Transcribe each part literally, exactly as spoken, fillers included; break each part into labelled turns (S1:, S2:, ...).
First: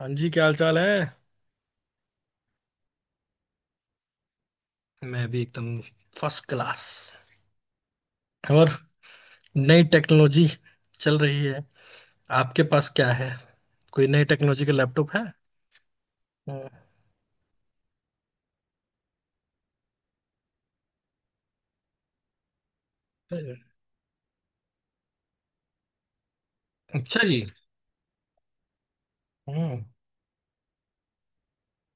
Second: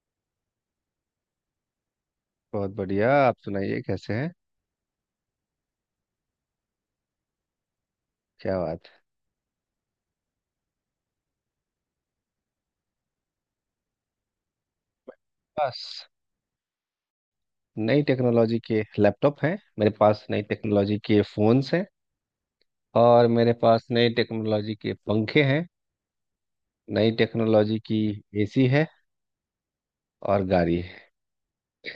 S1: हाँ जी, क्या हाल चाल है।
S2: बहुत बढ़िया। आप सुनाइए कैसे हैं?
S1: मैं भी एकदम फर्स्ट क्लास।
S2: क्या
S1: और
S2: बात है।
S1: नई टेक्नोलॉजी चल रही है। आपके पास क्या है? कोई नई टेक्नोलॉजी का लैपटॉप है?
S2: बस
S1: हम्म।
S2: नई टेक्नोलॉजी के लैपटॉप हैं, मेरे पास नई टेक्नोलॉजी के फ़ोन्स हैं, और मेरे पास नई टेक्नोलॉजी के पंखे हैं। नई
S1: अच्छा जी।
S2: टेक्नोलॉजी की एसी है
S1: हम्म।
S2: और गाड़ी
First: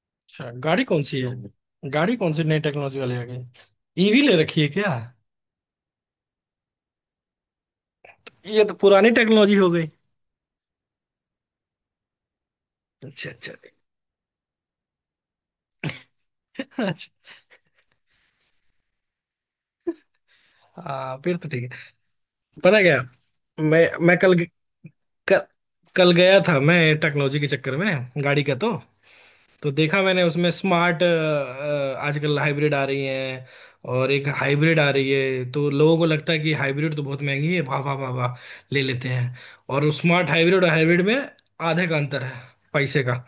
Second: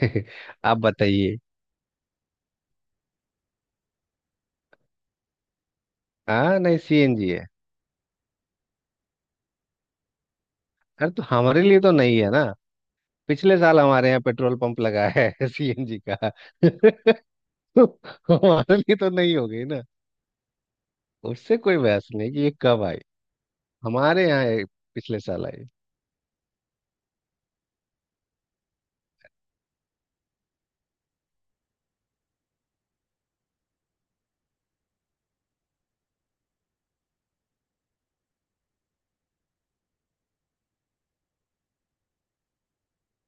S2: है।
S1: अच्छा,
S2: आप
S1: गाड़ी कौन सी
S2: बताइए।
S1: है? गाड़ी कौन सी नई टेक्नोलॉजी वाली आ गई? ईवी ले रखी है क्या?
S2: हाँ, नहीं, सीएनजी है।
S1: ये तो पुरानी टेक्नोलॉजी हो गई।
S2: अरे तो हमारे लिए तो नहीं है ना।
S1: अच्छा अच्छा।
S2: पिछले साल हमारे यहाँ पेट्रोल पंप लगा है, सीएनजी का।
S1: अच्छा।
S2: तो हमारे लिए तो नहीं हो गई ना।
S1: हाँ, फिर तो
S2: उससे
S1: ठीक
S2: कोई
S1: है।
S2: बहस नहीं कि ये
S1: पता
S2: कब आई।
S1: क्या, मैं मैं
S2: हमारे
S1: कल
S2: यहाँ ये पिछले
S1: कल,
S2: साल आई।
S1: कल गया था मैं, टेक्नोलॉजी के चक्कर में गाड़ी का। तो तो देखा मैंने उसमें स्मार्ट आजकल हाइब्रिड आ रही हैं। और एक हाइब्रिड आ रही है तो लोगों को लगता है कि हाइब्रिड तो बहुत महंगी है। वाह वाह वाह वाह, ले लेते हैं। और स्मार्ट हाइब्रिड और हाइब्रिड में आधे का अंतर है पैसे का।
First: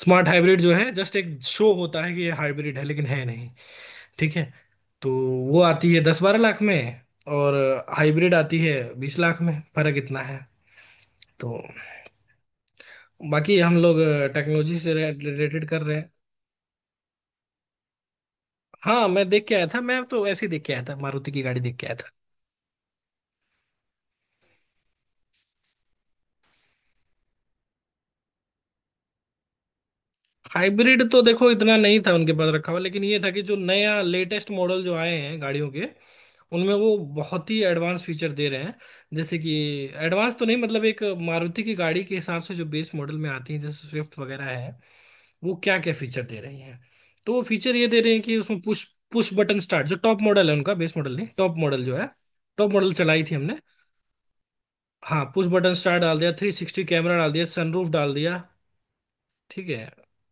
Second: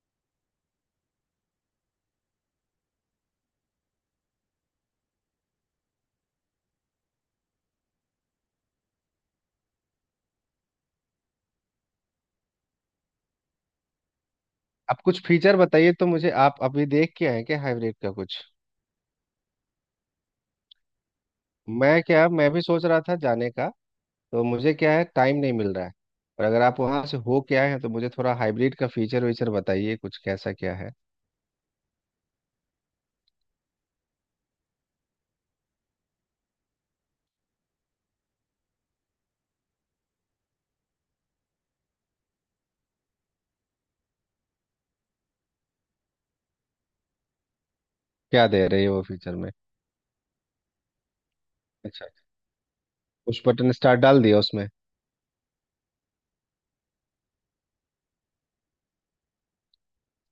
S1: स्मार्ट हाइब्रिड जो है जस्ट एक शो होता है कि ये हाइब्रिड है लेकिन है नहीं। ठीक है। तो वो आती है दस बारह लाख में, और हाइब्रिड आती है बीस लाख में। फर्क इतना है। तो बाकी हम लोग टेक्नोलॉजी से
S2: अब कुछ फीचर
S1: रिलेटेड कर
S2: बताइए
S1: रहे
S2: तो,
S1: हैं।
S2: मुझे आप अभी देख के आए क्या हाइब्रिड का कुछ?
S1: हाँ, मैं देख के आया था। मैं तो ऐसे ही देख के आया था, मारुति की गाड़ी देख के आया
S2: मैं,
S1: था।
S2: क्या, मैं भी सोच रहा था जाने का, तो मुझे क्या है, टाइम नहीं मिल रहा है। और अगर आप वहां से हो के आए हैं तो मुझे थोड़ा हाइब्रिड का फीचर वीचर बताइए कुछ, कैसा क्या है?
S1: हाइब्रिड तो देखो इतना नहीं था उनके पास रखा हुआ, लेकिन ये था कि जो नया लेटेस्ट मॉडल जो आए हैं गाड़ियों के, उनमें वो बहुत ही एडवांस फीचर दे रहे हैं। जैसे कि एडवांस तो नहीं, मतलब एक मारुति की गाड़ी के हिसाब से जो बेस मॉडल में आती है जैसे स्विफ्ट वगैरह है, वो क्या क्या फीचर दे रही है। तो वो फीचर ये दे रहे हैं कि
S2: क्या
S1: उसमें
S2: दे रही
S1: पुश,
S2: है वो
S1: पुश
S2: फीचर में?
S1: Button start. जो टॉप मॉडल है उनका, बेस मॉडल नहीं, टॉप मॉडल जो
S2: अच्छा,
S1: है, टॉप मॉडल चलाई थी
S2: पुश
S1: हमने।
S2: बटन स्टार्ट डाल दिया उसमें।
S1: हाँ, पुश बटन स्टार्ट डाल दिया, थ्री सिक्सटी कैमरा डाल दिया, सनरूफ डाल दिया। ठीक है।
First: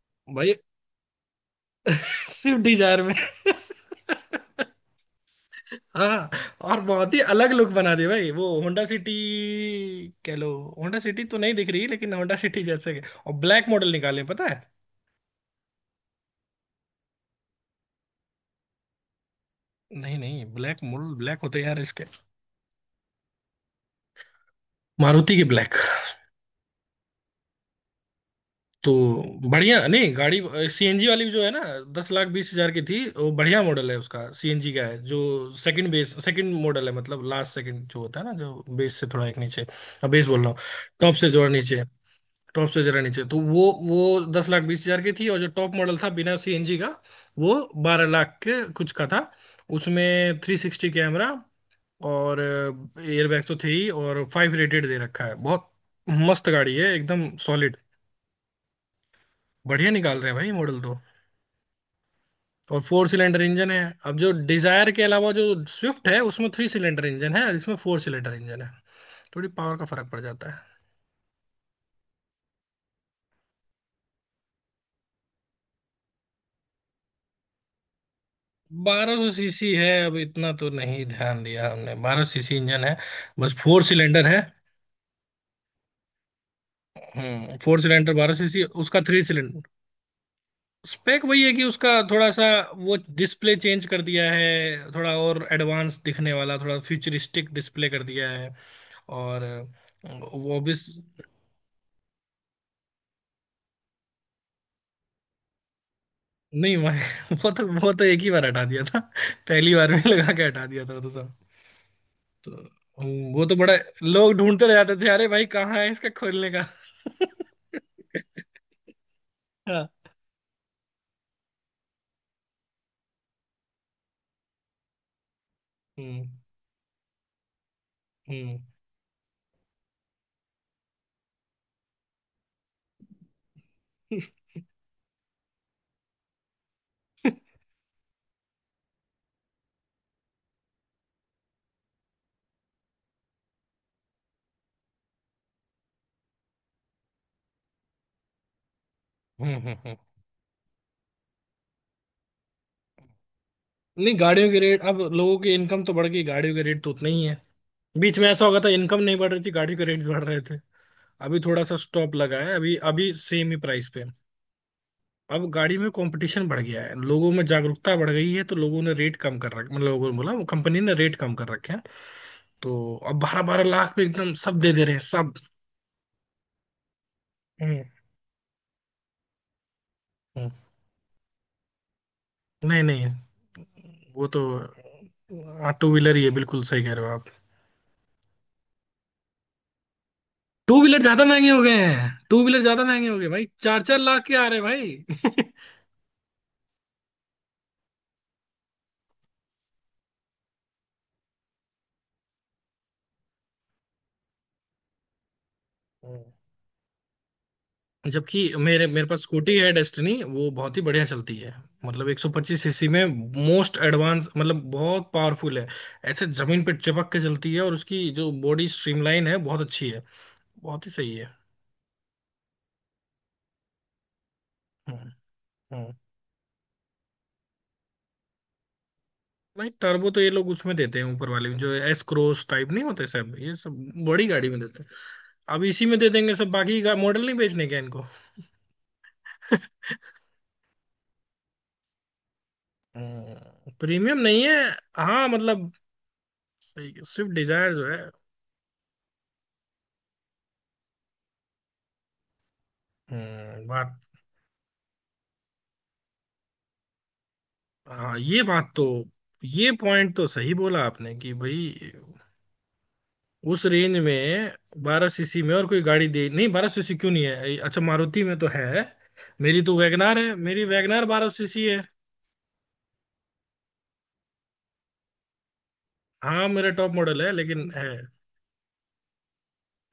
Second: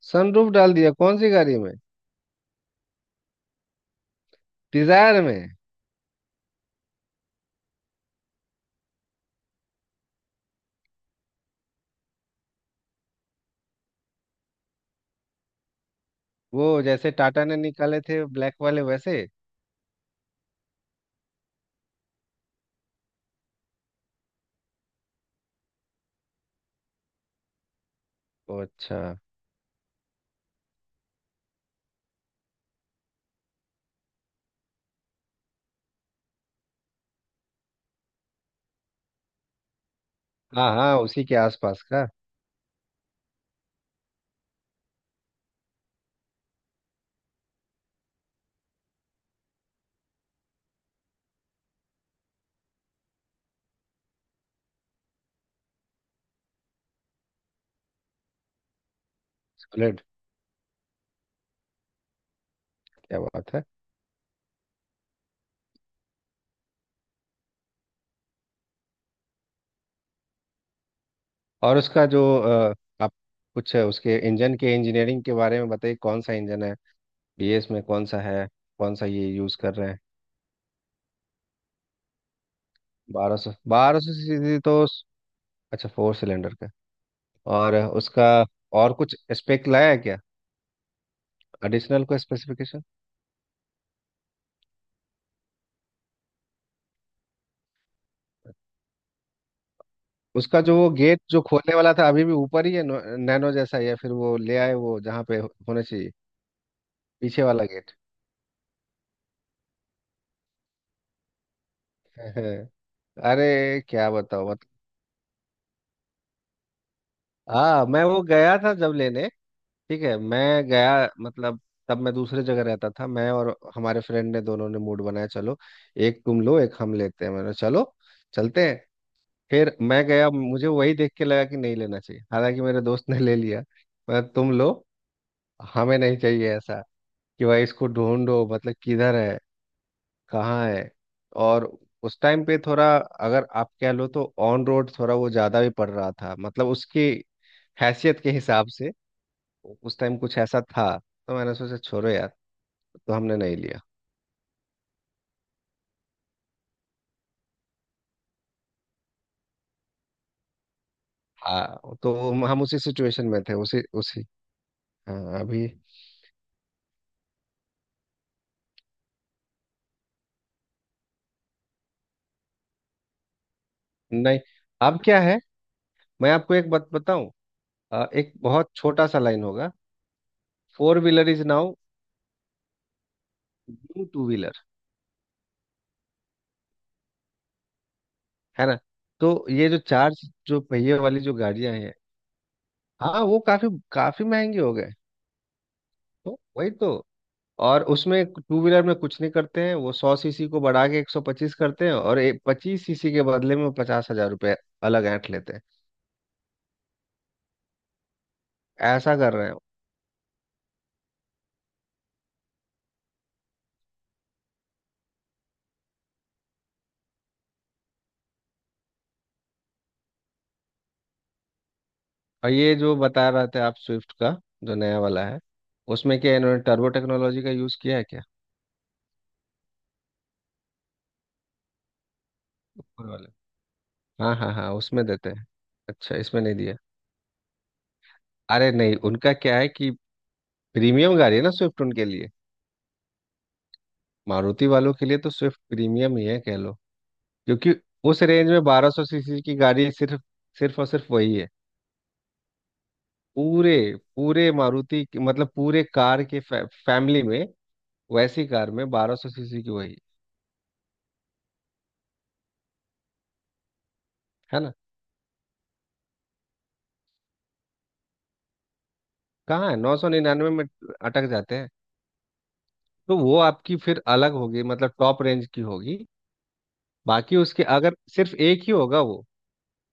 S2: सनरूफ
S1: भाई,
S2: डाल दिया कौन सी गाड़ी में?
S1: स्विफ्ट डिजायर में
S2: डिजायर में।
S1: हाँ। और बहुत ही अलग लुक बना दिया भाई, वो होंडा सिटी कह लो। होंडा सिटी तो नहीं दिख रही, लेकिन होंडा सिटी जैसे के- और ब्लैक मॉडल निकाले, पता है।
S2: वो जैसे टाटा ने निकाले थे ब्लैक वाले, वैसे?
S1: नहीं नहीं, ब्लैक मॉडल ब्लैक होते हैं यार इसके, मारुति की ब्लैक।
S2: ओ,
S1: तो
S2: अच्छा।
S1: बढ़िया नहीं गाड़ी, सीएनजी वाली जो है ना, दस लाख बीस हजार की थी। वो बढ़िया मॉडल है, उसका सीएनजी का है जो सेकंड बेस, सेकंड मॉडल है, मतलब लास्ट सेकंड जो होता है ना, जो बेस से थोड़ा एक नीचे, बेस बोल रहा हूँ,
S2: हाँ हाँ,
S1: टॉप
S2: उसी
S1: से
S2: के
S1: जो है
S2: आसपास
S1: नीचे,
S2: का।
S1: टॉप से जरा नीचे। तो वो वो दस लाख बीस हजार की थी, और जो टॉप मॉडल था बिना सीएनजी का, वो बारह लाख के कुछ का था। उसमें थ्री सिक्सटी कैमरा और एयरबैग तो थे ही, और फाइव रेटेड दे रखा है। बहुत मस्त गाड़ी है, एकदम सॉलिड। बढ़िया
S2: बुलेट।
S1: निकाल रहे हैं भाई मॉडल तो। और फोर
S2: क्या
S1: सिलेंडर
S2: बात है।
S1: इंजन है। अब जो डिजायर के अलावा जो स्विफ्ट है, उसमें थ्री सिलेंडर इंजन है, और इसमें फोर सिलेंडर इंजन है। थोड़ी पावर का फर्क पड़ जाता है।
S2: और उसका जो अ, आप, कुछ है, उसके इंजन के, इंजीनियरिंग के बारे में बताइए कौन सा इंजन है? बीएस में कौन सा है? कौन सा
S1: बारह
S2: ये
S1: सौ
S2: यूज़
S1: सीसी
S2: कर रहे
S1: है,
S2: हैं?
S1: अब इतना तो नहीं ध्यान दिया हमने। बारह सीसी इंजन है,
S2: बारह सौ
S1: बस फोर
S2: बारह सौ
S1: सिलेंडर है।
S2: सीसी तो। अच्छा, फोर सिलेंडर का।
S1: हम्म,
S2: और
S1: फोर सिलेंडर
S2: उसका
S1: बारह सीसी
S2: और
S1: उसका
S2: कुछ
S1: थ्री सिलेंडर।
S2: स्पेक लाया है क्या?
S1: स्पेक वही है, कि उसका
S2: एडिशनल को
S1: थोड़ा सा
S2: स्पेसिफिकेशन।
S1: वो डिस्प्ले चेंज कर दिया है, थोड़ा और एडवांस दिखने वाला, थोड़ा फ्यूचरिस्टिक डिस्प्ले कर दिया है। और अ, वो
S2: उसका
S1: भी।
S2: जो वो गेट जो खोलने वाला था, अभी भी ऊपर ही है? नैनो जैसा, या फिर वो ले आए वो जहाँ पे होना चाहिए?
S1: नहीं वह-
S2: पीछे
S1: वो
S2: वाला
S1: तो वो
S2: गेट।
S1: तो एक ही बार हटा दिया था, पहली बार में लगा के हटा दिया था वो तो सब। तो हम्म, वो तो बड़ा
S2: अरे क्या
S1: लोग
S2: बताओ
S1: ढूंढते
S2: मतलब।
S1: रह जाते थे, अरे भाई कहाँ है इसका खोलने का।
S2: हाँ, मैं वो गया था जब लेने।
S1: हाँ।
S2: ठीक है, मैं गया मतलब, तब मैं दूसरे जगह रहता था, मैं और हमारे फ्रेंड ने, दोनों ने मूड बनाया, चलो एक
S1: हम्म
S2: तुम लो एक हम लेते हैं, मैंने, चलो
S1: हम्म।
S2: चलते हैं। फिर मैं गया, मुझे वही देख के लगा कि नहीं लेना चाहिए, हालांकि मेरे दोस्त ने ले लिया। मैं, तुम लो, हमें नहीं चाहिए ऐसा कि भाई इसको ढूंढो, मतलब किधर है, कहाँ है। और उस टाइम पे थोड़ा, अगर आप कह लो तो ऑन रोड थोड़ा वो ज्यादा भी पड़ रहा था, मतलब उसकी हैसियत के हिसाब से।
S1: हम्म हम्म, हम्म।
S2: उस टाइम कुछ ऐसा था, तो मैंने सोचा छोड़ो यार, तो हमने नहीं लिया।
S1: नहीं, गाड़ियों के रेट, अब लोगों की इनकम तो बढ़ गई, गाड़ियों के रेट तो उतने ही है। बीच में ऐसा हो गया था, इनकम नहीं बढ़ रही थी, गाड़ियों के रेट बढ़ रहे थे। अभी थोड़ा सा
S2: हाँ तो
S1: स्टॉप लगा
S2: हम
S1: है,
S2: हम
S1: अभी
S2: उसी
S1: अभी
S2: सिचुएशन में
S1: सेम
S2: थे,
S1: ही
S2: उसी
S1: प्राइस पे है।
S2: उसी हाँ,
S1: अब
S2: अभी
S1: गाड़ी में कंपटीशन बढ़ गया है, लोगों में जागरूकता बढ़ गई है, तो लोगों ने रेट कम कर रखा, मतलब लोगों ने बोला, वो कंपनी ने रेट कम कर रखे हैं। तो अब बारह बारह लाख पे एकदम
S2: नहीं।
S1: सब दे दे रहे
S2: अब
S1: हैं
S2: क्या
S1: सब।
S2: है, मैं आपको एक बात बताऊं,
S1: हम्म
S2: अ, एक बहुत छोटा सा लाइन होगा।
S1: हम्म।
S2: फोर व्हीलर इज नाउ
S1: नहीं नहीं,
S2: न्यू टू
S1: वो तो।
S2: व्हीलर,
S1: हाँ, टू व्हीलर ही है, बिल्कुल सही कह रहे हो आप।
S2: है ना? तो ये जो चार, जो
S1: टू
S2: पहिए
S1: व्हीलर
S2: वाली
S1: ज्यादा
S2: जो
S1: महंगे हो गए
S2: गाड़ियां हैं,
S1: हैं, टू व्हीलर ज्यादा महंगे हो
S2: हाँ
S1: गए
S2: वो
S1: भाई,
S2: काफी
S1: चार चार लाख
S2: काफी
S1: के आ
S2: महंगी
S1: रहे
S2: हो गए।
S1: भाई
S2: तो वही तो, और उसमें टू व्हीलर में कुछ नहीं करते हैं वो, सौ सीसी को बढ़ा के एक सौ पच्चीस करते हैं, और पच्चीस सीसी के बदले में वो पचास हजार रुपये अलग ऐंठ लेते हैं।
S1: हम्म। जबकि मेरे मेरे
S2: ऐसा
S1: पास
S2: कर रहे हैं।
S1: स्कूटी है, डेस्टिनी, वो बहुत ही बढ़िया चलती है। मतलब एक सौ पच्चीस सीसी में मोस्ट एडवांस, मतलब बहुत पावरफुल है। ऐसे जमीन पे चिपक के चलती है, और उसकी जो बॉडी स्ट्रीमलाइन है, बहुत अच्छी है। बहुत ही सही है।
S2: और ये जो बता रहे थे आप स्विफ्ट का जो नया
S1: हम्म
S2: वाला है,
S1: हम्म।
S2: उसमें क्या इन्होंने टर्बो टेक्नोलॉजी का यूज़ किया है क्या?
S1: भाई, टर्बो तो ये लोग उसमें देते हैं, ऊपर वाले में, जो एस क्रॉस टाइप नहीं होते
S2: ऊपर वाले।
S1: सब ये सब, बड़ी
S2: हाँ
S1: गाड़ी
S2: हाँ
S1: में
S2: हाँ,
S1: देते हैं।
S2: उसमें देते हैं।
S1: अब इसी में दे
S2: अच्छा,
S1: देंगे
S2: इसमें
S1: सब,
S2: नहीं दिया।
S1: बाकी का मॉडल नहीं बेचने क्या इनको।
S2: अरे नहीं, उनका क्या है कि प्रीमियम गाड़ी है ना स्विफ्ट उनके लिए।
S1: हम्म, प्रीमियम नहीं है।
S2: मारुति वालों के लिए
S1: हाँ
S2: तो स्विफ्ट
S1: मतलब,
S2: प्रीमियम ही है कह लो,
S1: सही स्विफ्ट
S2: क्योंकि
S1: डिजायर जो है।
S2: उस रेंज में बारह सौ सीसी की गाड़ी सिर्फ, सिर्फ और सिर्फ वही है।
S1: हम्म,
S2: पूरे,
S1: बात।
S2: पूरे मारुति के-, मतलब पूरे कार के फै, फैमिली में,
S1: हाँ, ये
S2: वैसी कार
S1: बात तो।
S2: में बारह सौ सीसी की
S1: ये
S2: वही,
S1: पॉइंट तो सही बोला आपने कि भाई उस रेंज में।
S2: है ना?
S1: बारह सीसी में और कोई गाड़ी दे नहीं, बारह सीसी क्यों नहीं है। अच्छा मारुति में तो है, मेरी
S2: कहाँ है,
S1: तो
S2: नौ सौ
S1: वैगनार है,
S2: निन्यानवे
S1: मेरी
S2: में
S1: वैगनार
S2: अटक
S1: बारह
S2: जाते
S1: सीसी
S2: हैं।
S1: है।
S2: तो वो आपकी फिर अलग होगी, मतलब टॉप रेंज की होगी।
S1: हाँ, मेरा टॉप मॉडल है
S2: बाकी उसके
S1: लेकिन है।
S2: अगर सिर्फ एक ही होगा वो,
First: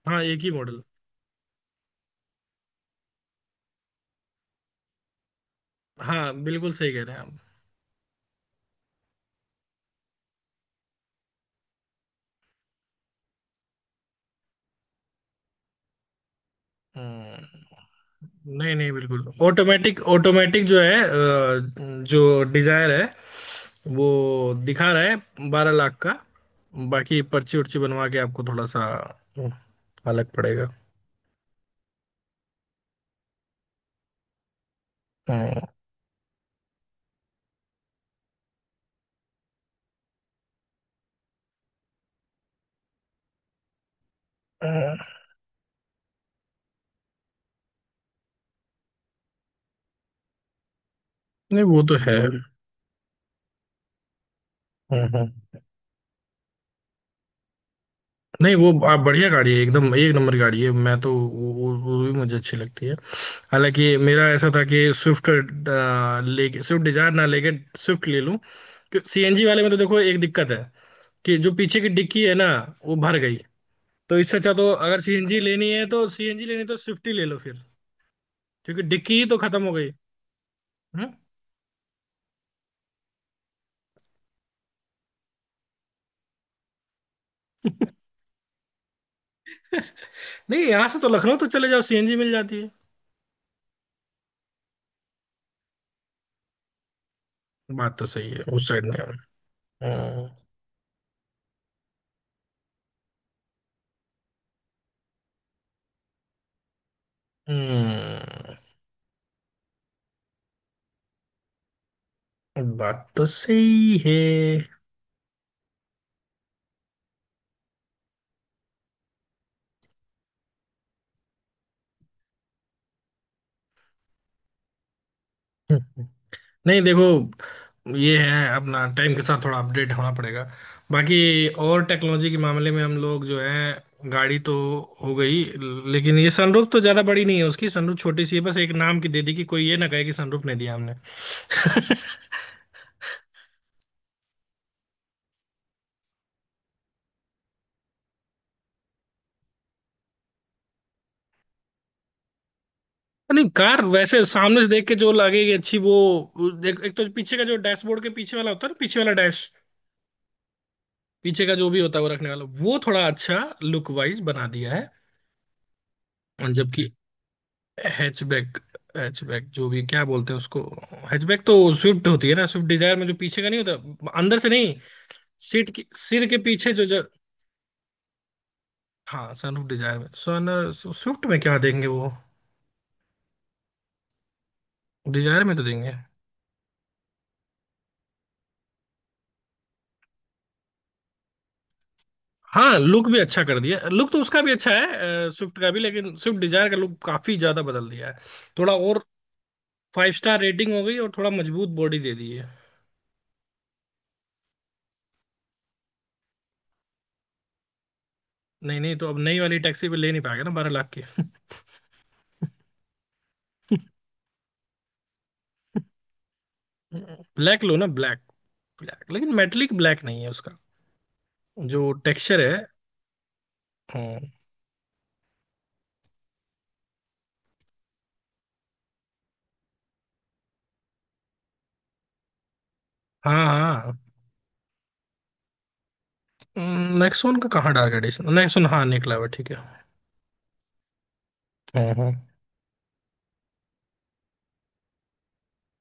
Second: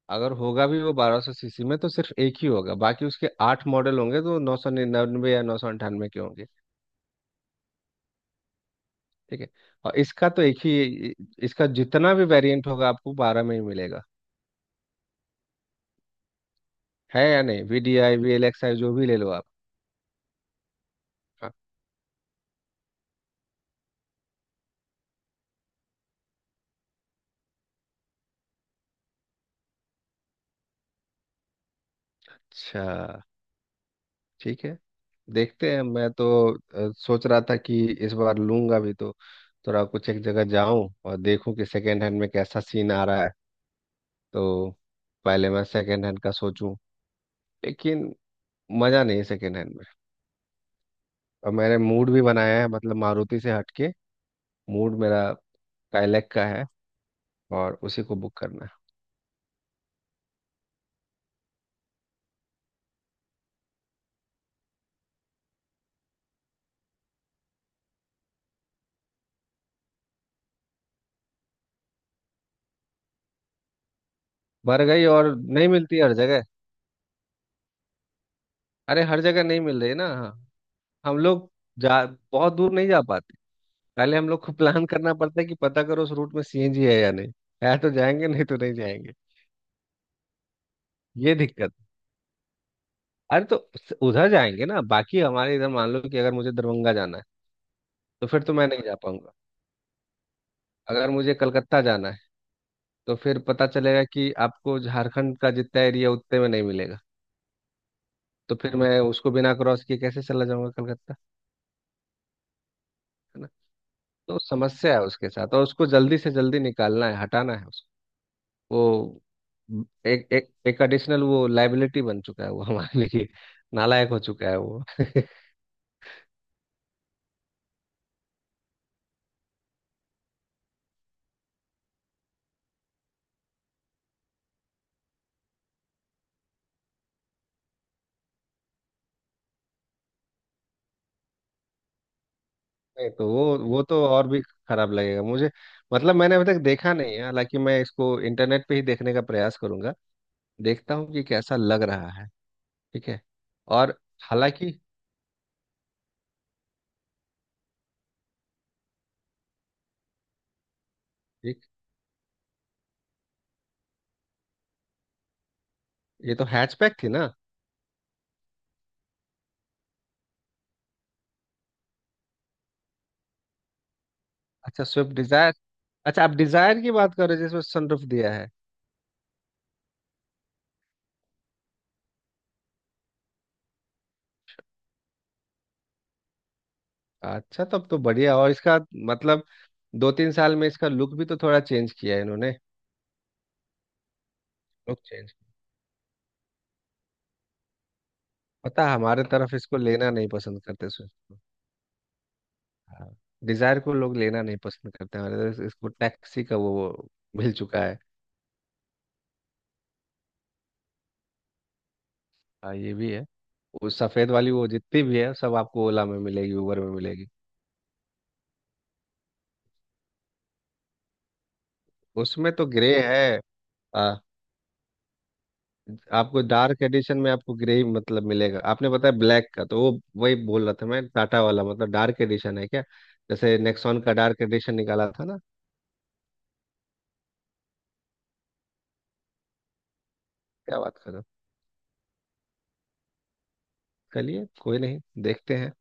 S1: हाँ,
S2: अगर
S1: एक ही
S2: होगा
S1: मॉडल।
S2: भी वो बारह सौ सीसी में, तो सिर्फ एक ही होगा। बाकी उसके आठ मॉडल होंगे तो नौ सौ निन्यानवे या नौ सौ अंठानवे के
S1: हाँ,
S2: होंगे।
S1: बिल्कुल सही कह रहे हैं
S2: ठीक है। और इसका तो एक ही, इसका जितना भी वेरिएंट होगा आपको बारह में ही मिलेगा, है या नहीं?
S1: आप।
S2: V D I, V L X
S1: नहीं
S2: आई,
S1: नहीं,
S2: जो भी ले
S1: बिल्कुल
S2: लो आप।
S1: ऑटोमेटिक, ऑटोमेटिक जो है अ, जो डिजायर है, वो दिखा रहा है बारह लाख का। बाकी पर्ची उर्ची बनवा के आपको थोड़ा सा अ, अलग पड़ेगा।
S2: अच्छा, ठीक है।
S1: हम्म
S2: देखते हैं। मैं तो अ, सोच रहा था कि इस बार लूंगा भी तो थोड़ा कुछ, एक जगह जाऊं और देखूं कि सेकेंड हैंड में कैसा सीन आ रहा है, तो
S1: हम्म।
S2: पहले मैं सेकेंड हैंड का सोचूं, लेकिन मज़ा नहीं है सेकेंड हैंड में। और
S1: नहीं
S2: मैंने
S1: वो तो
S2: मूड
S1: है।
S2: भी बनाया है, मतलब मारुति से हटके। मूड
S1: हम्म
S2: मेरा
S1: हम्म।
S2: काइलैक का है और उसी को बुक
S1: नहीं
S2: करना
S1: वो
S2: है।
S1: आप, बढ़िया गाड़ी है, एकदम एक नंबर गाड़ी है। मैं तो वो, वो, वो भी मुझे अच्छी लगती है। हालांकि मेरा ऐसा था कि स्विफ्ट लेके, स्विफ्ट डिजायर ना लेके स्विफ्ट ले लूं। सीएनजी वाले में तो देखो एक दिक्कत है, कि जो पीछे की डिक्की है ना, वो भर गई। तो इससे अच्छा तो,
S2: भर
S1: अगर
S2: गई और
S1: सीएनजी
S2: नहीं
S1: लेनी है,
S2: मिलती
S1: तो
S2: हर जगह।
S1: सीएनजी लेनी है तो स्विफ्ट ही ले लो फिर। क्योंकि
S2: अरे,
S1: डिक्की
S2: हर
S1: ही तो
S2: जगह नहीं
S1: खत्म हो
S2: मिल
S1: गई।
S2: रही ना, हाँ।
S1: हम्म।
S2: हम लोग जा बहुत दूर नहीं जा पाते। पहले हम लोग को प्लान करना पड़ता है कि पता करो उस रूट में सीएनजी है या नहीं, है तो जाएंगे, नहीं तो नहीं जाएंगे।
S1: नहीं, यहाँ से तो
S2: ये
S1: लखनऊ तो चले
S2: दिक्कत।
S1: जाओ, सीएनजी मिल जाती है।
S2: अरे तो उस- उधर जाएंगे ना, बाकी हमारे इधर मान लो कि अगर मुझे दरभंगा जाना है
S1: बात तो
S2: तो
S1: सही है
S2: फिर तो
S1: उस
S2: मैं नहीं
S1: साइड
S2: जा
S1: में।
S2: पाऊंगा।
S1: हम्म
S2: अगर मुझे कलकत्ता जाना है तो फिर पता चलेगा कि आपको झारखंड का जितना एरिया उतने में नहीं मिलेगा, तो
S1: हम्म,
S2: फिर मैं उसको बिना क्रॉस किए कैसे चला जाऊंगा कलकत्ता,
S1: बात तो
S2: है ना?
S1: सही है।
S2: तो समस्या है उसके साथ, और उसको जल्दी से जल्दी निकालना है, हटाना है वो। एक एक एक एडिशनल, वो लाइबिलिटी बन चुका है वो हमारे लिए। नालायक हो चुका है वो।
S1: नहीं देखो, ये है, अपना टाइम के साथ थोड़ा अपडेट होना पड़ेगा। बाकी और टेक्नोलॉजी के मामले में हम लोग जो है, गाड़ी तो हो गई। लेकिन ये सनरूफ तो ज्यादा बड़ी नहीं है उसकी, सनरूफ छोटी सी है, बस एक नाम की दे दी कि कोई ये ना कहे कि सनरूफ नहीं दिया हमने।
S2: नहीं, तो वो वो तो और भी खराब लगेगा मुझे, मतलब मैंने अभी तक देखा नहीं है। हालांकि मैं इसको इंटरनेट पे ही देखने का प्रयास करूंगा, देखता हूँ कि कैसा लग रहा है। ठीक है।
S1: नहीं, कार
S2: और
S1: वैसे सामने से
S2: हालांकि,
S1: देख के जो लगेगी, अच्छी वो। एक, एक तो पीछे का जो डैशबोर्ड के पीछे वाला होता है ना, पीछे वाला डैश, पीछे का
S2: एक,
S1: जो भी होता है वो रखने वाला, वो थोड़ा अच्छा लुक वाइज बना दिया है।
S2: ये तो
S1: जबकि
S2: हैचबैक थी ना?
S1: हैचबैक, हैचबैक जो भी क्या बोलते हैं उसको, हैचबैक तो स्विफ्ट होती है ना। स्विफ्ट डिजायर में जो पीछे का नहीं होता, अंदर से नहीं,
S2: अच्छा, स्विफ्ट डिजायर।
S1: सीट की
S2: अच्छा,
S1: सिर
S2: आप
S1: के पीछे
S2: डिजायर
S1: जो
S2: की
S1: जो।
S2: बात कर रहे हो जिसमें सनरूफ दिया है?
S1: हाँ, सनरूफ डिजायर में सन, स्विफ्ट में क्या देंगे वो, डिजायर में तो देंगे।
S2: अच्छा, तब तो बढ़िया। और इसका, मतलब दो तीन साल में इसका लुक भी तो थोड़ा चेंज किया है इन्होंने।
S1: हाँ, लुक भी अच्छा कर दिया। लुक तो उसका भी अच्छा
S2: लुक,
S1: है स्विफ्ट का भी, लेकिन स्विफ्ट डिजायर का लुक काफी ज्यादा बदल दिया है, थोड़ा
S2: पता है,
S1: और।
S2: हमारे तरफ इसको लेना
S1: फाइव
S2: नहीं
S1: स्टार
S2: पसंद
S1: रेटिंग हो
S2: करते,
S1: गई, और थोड़ा
S2: स्विफ्ट
S1: मजबूत बॉडी दे दी है।
S2: को, डिजायर को लोग लेना नहीं पसंद करते हमारे तरफ, इसको टैक्सी का वो मिल चुका है।
S1: नहीं नहीं, तो अब नई वाली टैक्सी पे ले नहीं पाएगा ना, बारह लाख की।
S2: हाँ, ये भी है। वो सफेद वाली, वो जितनी भी है सब आपको ओला में मिलेगी, उबर में मिलेगी।
S1: ब्लैक लो ना ब्लैक, ब्लैक लेकिन मेटलिक ब्लैक नहीं है उसका जो टेक्सचर
S2: उसमें
S1: है।
S2: तो ग्रे है। आ,
S1: हाँ
S2: आपको डार्क एडिशन में आपको ग्रे ही मतलब मिलेगा, आपने बताया ब्लैक का तो वो, वही बोल रहा था मैं टाटा वाला, मतलब डार्क एडिशन है क्या?
S1: हाँ।
S2: जैसे
S1: हाँ,
S2: नेक्सॉन का डार्क एडिशन निकाला था ना।
S1: नेक्सॉन का कहाँ डार्क एडिशन, नेक्सॉन हाँ निकला हुआ है, ठीक है।
S2: क्या बात कर रहे हो।
S1: हाँ हाँ।
S2: चलिए, कोई नहीं, देखते हैं,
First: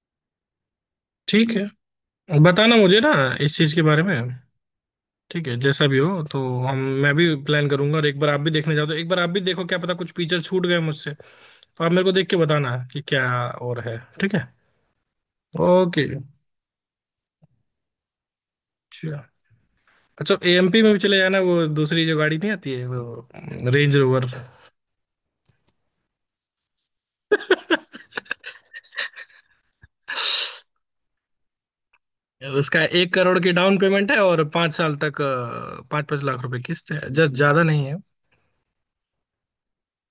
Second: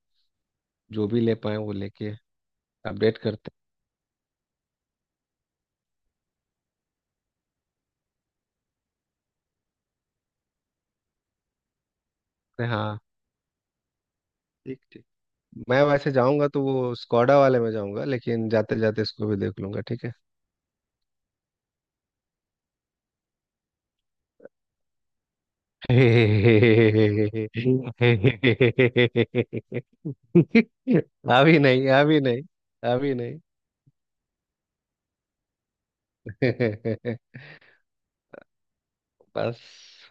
S2: जो भी ले
S1: ठीक
S2: पाए वो लेके
S1: है, बताना मुझे ना,
S2: अपडेट करते
S1: इस
S2: हैं।
S1: चीज के बारे में। ठीक है जैसा भी हो, तो हम, मैं भी प्लान करूंगा, और एक बार आप भी देखने जाओ, तो एक बार आप भी देखो क्या पता कुछ फीचर छूट गए मुझसे। तो आप मेरे को देख के बताना
S2: हाँ,
S1: कि क्या और है। ठीक है।
S2: ठीक ठीक। मैं
S1: ओके।
S2: वैसे जाऊंगा तो वो स्कॉडा वाले में जाऊंगा, लेकिन जाते जाते इसको भी देख लूंगा, ठीक है।
S1: अच्छा, एएमपी में भी चले जाना, वो दूसरी जो गाड़ी नहीं आती है, वो रेंज रोवर।
S2: अभी नहीं, अभी नहीं,
S1: उसका एक
S2: अभी नहीं।
S1: करोड़ की डाउन पेमेंट है, और पाँच साल तक अ, पाँच पाँच लाख रुपए किस्त है, जस्ट, ज्यादा नहीं है।
S2: बस,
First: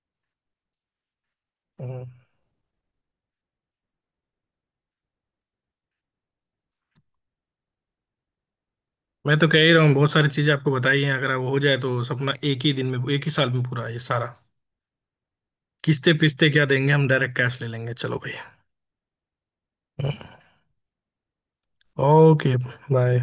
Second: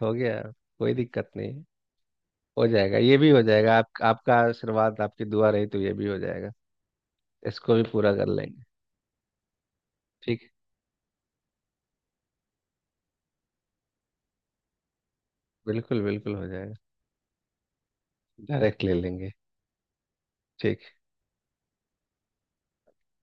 S2: हो गया, कोई दिक्कत नहीं है।
S1: हम्म।
S2: हो जाएगा, ये भी हो जाएगा। आप, आपका आशीर्वाद, आपकी दुआ रही तो ये भी हो जाएगा, इसको भी पूरा कर लेंगे।
S1: मैं तो कह ही रहा हूँ, बहुत सारी
S2: ठीक है,
S1: चीजें आपको बताई हैं, अगर वो हो जाए तो सपना, एक ही दिन में, एक ही साल में पूरा ये सारा।
S2: बिल्कुल
S1: किस्ते
S2: बिल्कुल हो
S1: पिस्ते क्या
S2: जाएगा।
S1: देंगे, हम डायरेक्ट कैश ले लेंगे चलो
S2: डायरेक्ट ले लेंगे।
S1: भाई।
S2: ठीक
S1: ओके। बाय।